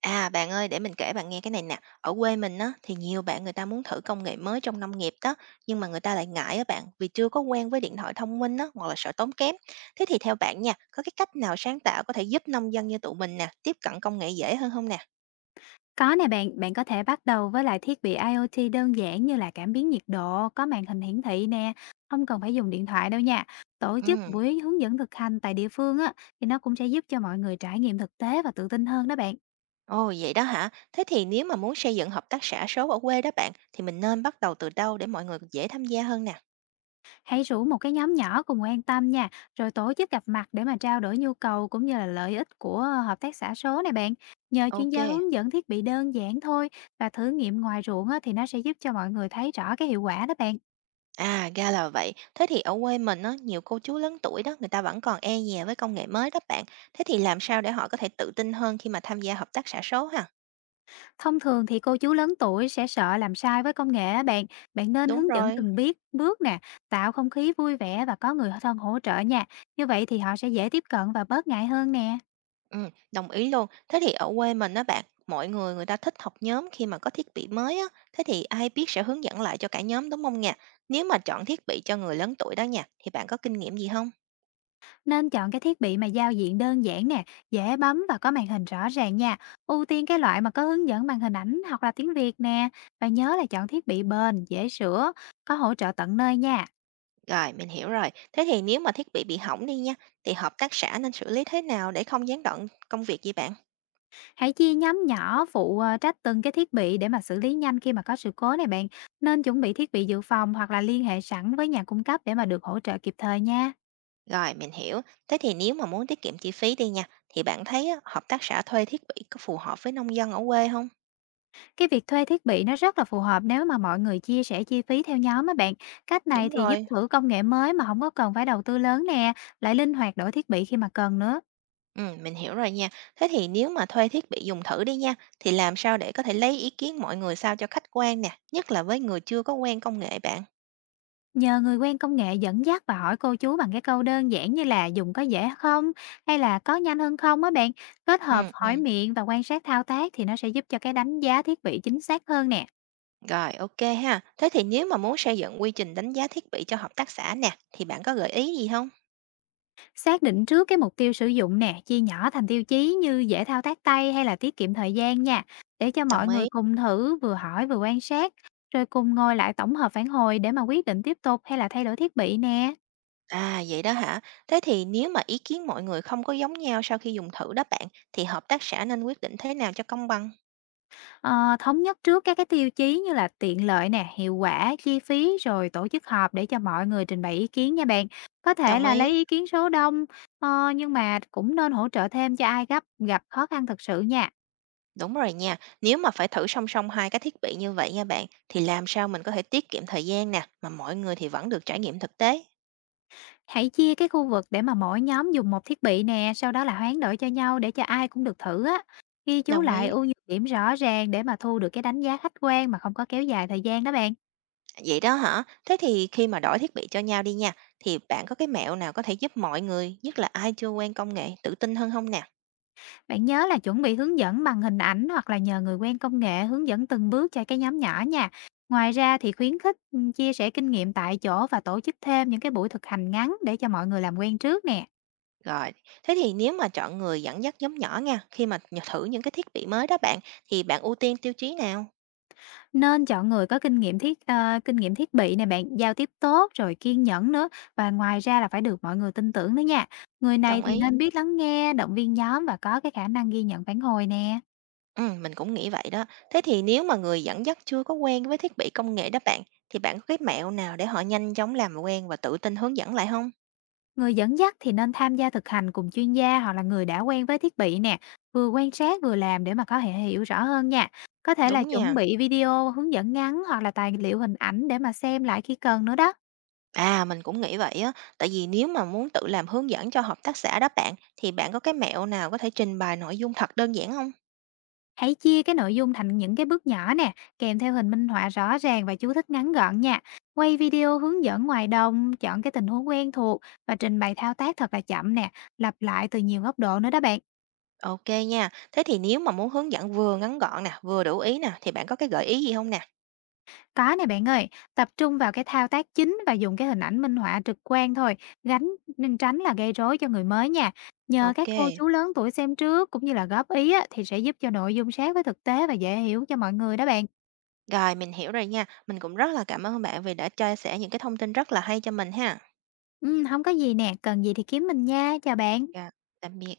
À, bạn ơi, để mình kể bạn nghe cái này nè. Ở quê mình á, thì nhiều bạn người ta muốn thử công nghệ mới trong nông nghiệp đó, nhưng mà người ta lại ngại á bạn, vì chưa có quen với điện thoại thông minh á, hoặc là sợ tốn kém. Thế thì theo bạn nha, có cái cách nào sáng tạo có thể giúp nông dân như tụi mình nè, tiếp cận công nghệ dễ hơn không nè? Có nè bạn, bạn có thể bắt đầu với lại thiết bị IoT đơn giản như là cảm biến nhiệt độ, có màn hình hiển thị nè, không cần phải dùng điện thoại đâu nha. Tổ Ừ, chức buổi hướng dẫn thực hành tại địa phương á, thì nó cũng sẽ giúp cho mọi người trải nghiệm thực tế và tự tin hơn đó bạn. ồ vậy đó hả? Thế thì nếu mà muốn xây dựng hợp tác xã số ở quê đó bạn, thì mình nên bắt đầu từ đâu để mọi người dễ tham gia hơn nè? Hãy rủ một cái nhóm nhỏ cùng quan tâm nha, rồi tổ chức gặp mặt để mà trao đổi nhu cầu cũng như là lợi ích của hợp tác xã số này bạn. Nhờ chuyên gia Ok. hướng dẫn thiết bị đơn giản thôi và thử nghiệm ngoài ruộng á, thì nó sẽ giúp cho mọi người thấy rõ cái hiệu quả đó bạn. À, ra là vậy. Thế thì ở quê mình á, nhiều cô chú lớn tuổi đó, người ta vẫn còn e dè với công nghệ mới đó bạn. Thế thì làm sao để họ có thể tự tin hơn khi mà tham gia hợp tác xã số hả? Thông thường thì cô chú lớn tuổi sẽ sợ làm sai với công nghệ á bạn. Bạn nên Đúng hướng dẫn rồi. từng biết bước nè, tạo không khí vui vẻ và có người thân hỗ trợ nha. Như vậy thì họ sẽ dễ tiếp cận và bớt ngại hơn nè. Ừ, đồng ý luôn. Thế thì ở quê mình đó bạn, mọi người người ta thích học nhóm khi mà có thiết bị mới á. Thế thì ai biết sẽ hướng dẫn lại cho cả nhóm đúng không nha? Nếu mà chọn thiết bị cho người lớn tuổi đó nha, thì bạn có kinh nghiệm gì không? Nên chọn cái thiết bị mà giao diện đơn giản nè, dễ bấm và có màn hình rõ ràng nha. Ưu tiên cái loại mà có hướng dẫn bằng hình ảnh hoặc là tiếng Việt nè. Và nhớ là chọn thiết bị bền, dễ sửa, có hỗ trợ tận nơi nha. Rồi, mình hiểu rồi. Thế thì nếu mà thiết bị hỏng đi nha, thì hợp tác xã nên xử lý thế nào để không gián đoạn công việc gì bạn? Hãy chia nhóm nhỏ phụ, trách từng cái thiết bị để mà xử lý nhanh khi mà có sự cố này bạn. Nên chuẩn bị thiết bị dự phòng hoặc là liên hệ sẵn với nhà cung cấp để mà được hỗ trợ kịp thời nha. Rồi, mình hiểu. Thế thì nếu mà muốn tiết kiệm chi phí đi nha, thì bạn thấy á, hợp tác xã thuê thiết bị có phù hợp với nông dân ở quê không? Cái việc thuê thiết bị nó rất là phù hợp nếu mà mọi người chia sẻ chi phí theo nhóm á bạn. Cách này Đúng thì giúp rồi. thử công nghệ mới mà không có cần phải đầu tư lớn nè, lại linh hoạt đổi thiết bị khi mà cần nữa. Ừ, mình hiểu rồi nha. Thế thì nếu mà thuê thiết bị dùng thử đi nha, thì làm sao để có thể lấy ý kiến mọi người sao cho khách quan nè, nhất là với người chưa có quen công nghệ bạn. Nhờ người quen công nghệ dẫn dắt và hỏi cô chú bằng cái câu đơn giản như là dùng có dễ không hay là có nhanh hơn không á bạn, kết hợp Ừ. hỏi miệng và quan sát thao tác thì nó sẽ giúp cho cái đánh giá thiết bị chính xác hơn nè. Rồi, ok ha. Thế thì nếu mà muốn xây dựng quy trình đánh giá thiết bị cho hợp tác xã nè, thì bạn có gợi ý gì không? Xác định trước cái mục tiêu sử dụng nè, chia nhỏ thành tiêu chí như dễ thao tác tay hay là tiết kiệm thời gian nha, để cho mọi Đồng người ý. cùng thử vừa hỏi vừa quan sát, rồi cùng ngồi lại tổng hợp phản hồi để mà quyết định tiếp tục hay là thay đổi thiết bị nè. À, vậy đó hả? Thế thì nếu mà ý kiến mọi người không có giống nhau sau khi dùng thử đó bạn, thì hợp tác xã nên quyết định thế nào cho công bằng? Ờ, Thống nhất trước các cái tiêu chí như là tiện lợi nè, hiệu quả, chi phí rồi tổ chức họp để cho mọi người trình bày ý kiến nha bạn. Có thể Đồng là lấy ý. ý kiến số đông, nhưng mà cũng nên hỗ trợ thêm cho ai gấp gặp khó khăn thực sự nha. Đúng rồi nha. Nếu mà phải thử song song hai cái thiết bị như vậy nha bạn, thì làm sao mình có thể tiết kiệm thời gian nè, mà mọi người thì vẫn được trải nghiệm thực tế. Hãy chia cái khu vực để mà mỗi nhóm dùng một thiết bị nè, sau đó là hoán đổi cho nhau để cho ai cũng được thử á. Ghi chú Đồng lại ý. ưu nhược điểm rõ ràng để mà thu được cái đánh giá khách quan mà không có kéo dài thời gian đó bạn. Vậy đó hả? Thế thì khi mà đổi thiết bị cho nhau đi nha, thì bạn có cái mẹo nào có thể giúp mọi người, nhất là ai chưa quen công nghệ, tự tin hơn không nè? Bạn nhớ là chuẩn bị hướng dẫn bằng hình ảnh hoặc là nhờ người quen công nghệ hướng dẫn từng bước cho cái nhóm nhỏ nha. Ngoài ra thì khuyến khích chia sẻ kinh nghiệm tại chỗ và tổ chức thêm những cái buổi thực hành ngắn để cho mọi người làm quen trước nè. Rồi, thế thì nếu mà chọn người dẫn dắt nhóm nhỏ nha, khi mà thử những cái thiết bị mới đó bạn, thì bạn ưu tiên tiêu chí nào? Nên chọn người có kinh nghiệm thiết bị này bạn, giao tiếp tốt rồi kiên nhẫn nữa và ngoài ra là phải được mọi người tin tưởng nữa nha. Người này Đồng thì ý. nên biết lắng nghe, động viên nhóm và có cái khả năng ghi nhận phản hồi nè. Mình cũng nghĩ vậy đó. Thế thì nếu mà người dẫn dắt chưa có quen với thiết bị công nghệ đó bạn, thì bạn có cái mẹo nào để họ nhanh chóng làm quen và tự tin hướng dẫn lại không? Người dẫn dắt thì nên tham gia thực hành cùng chuyên gia hoặc là người đã quen với thiết bị nè, vừa quan sát vừa làm để mà có thể hiểu rõ hơn nha. Có thể là Đúng chuẩn nha. bị video hướng dẫn ngắn hoặc là tài liệu hình ảnh để mà xem lại khi cần nữa đó. À, mình cũng nghĩ vậy á, tại vì nếu mà muốn tự làm hướng dẫn cho hợp tác xã đó bạn, thì bạn có cái mẹo nào có thể trình bày nội dung thật đơn giản không? Hãy chia cái nội dung thành những cái bước nhỏ nè, kèm theo hình minh họa rõ ràng và chú thích ngắn gọn nha. Quay video hướng dẫn ngoài đồng, chọn cái tình huống quen thuộc và trình bày thao tác thật là chậm nè, lặp lại từ nhiều góc độ nữa đó bạn. OK nha. Thế thì nếu mà muốn hướng dẫn vừa ngắn gọn nè, vừa đủ ý nè, thì bạn có cái gợi ý gì không nè? Có nè bạn ơi, tập trung vào cái thao tác chính và dùng cái hình ảnh minh họa trực quan thôi, gánh nên tránh là gây rối cho người mới nha. Nhờ các cô OK, chú lớn tuổi xem trước cũng như là góp ý á, thì sẽ giúp cho nội dung sát với thực tế và dễ hiểu cho mọi người đó bạn. rồi mình hiểu rồi nha. Mình cũng rất là cảm ơn bạn vì đã chia sẻ những cái thông tin rất là hay cho mình ha. Ừ, không có gì nè, cần gì thì kiếm mình nha, chào bạn. Rồi, tạm biệt.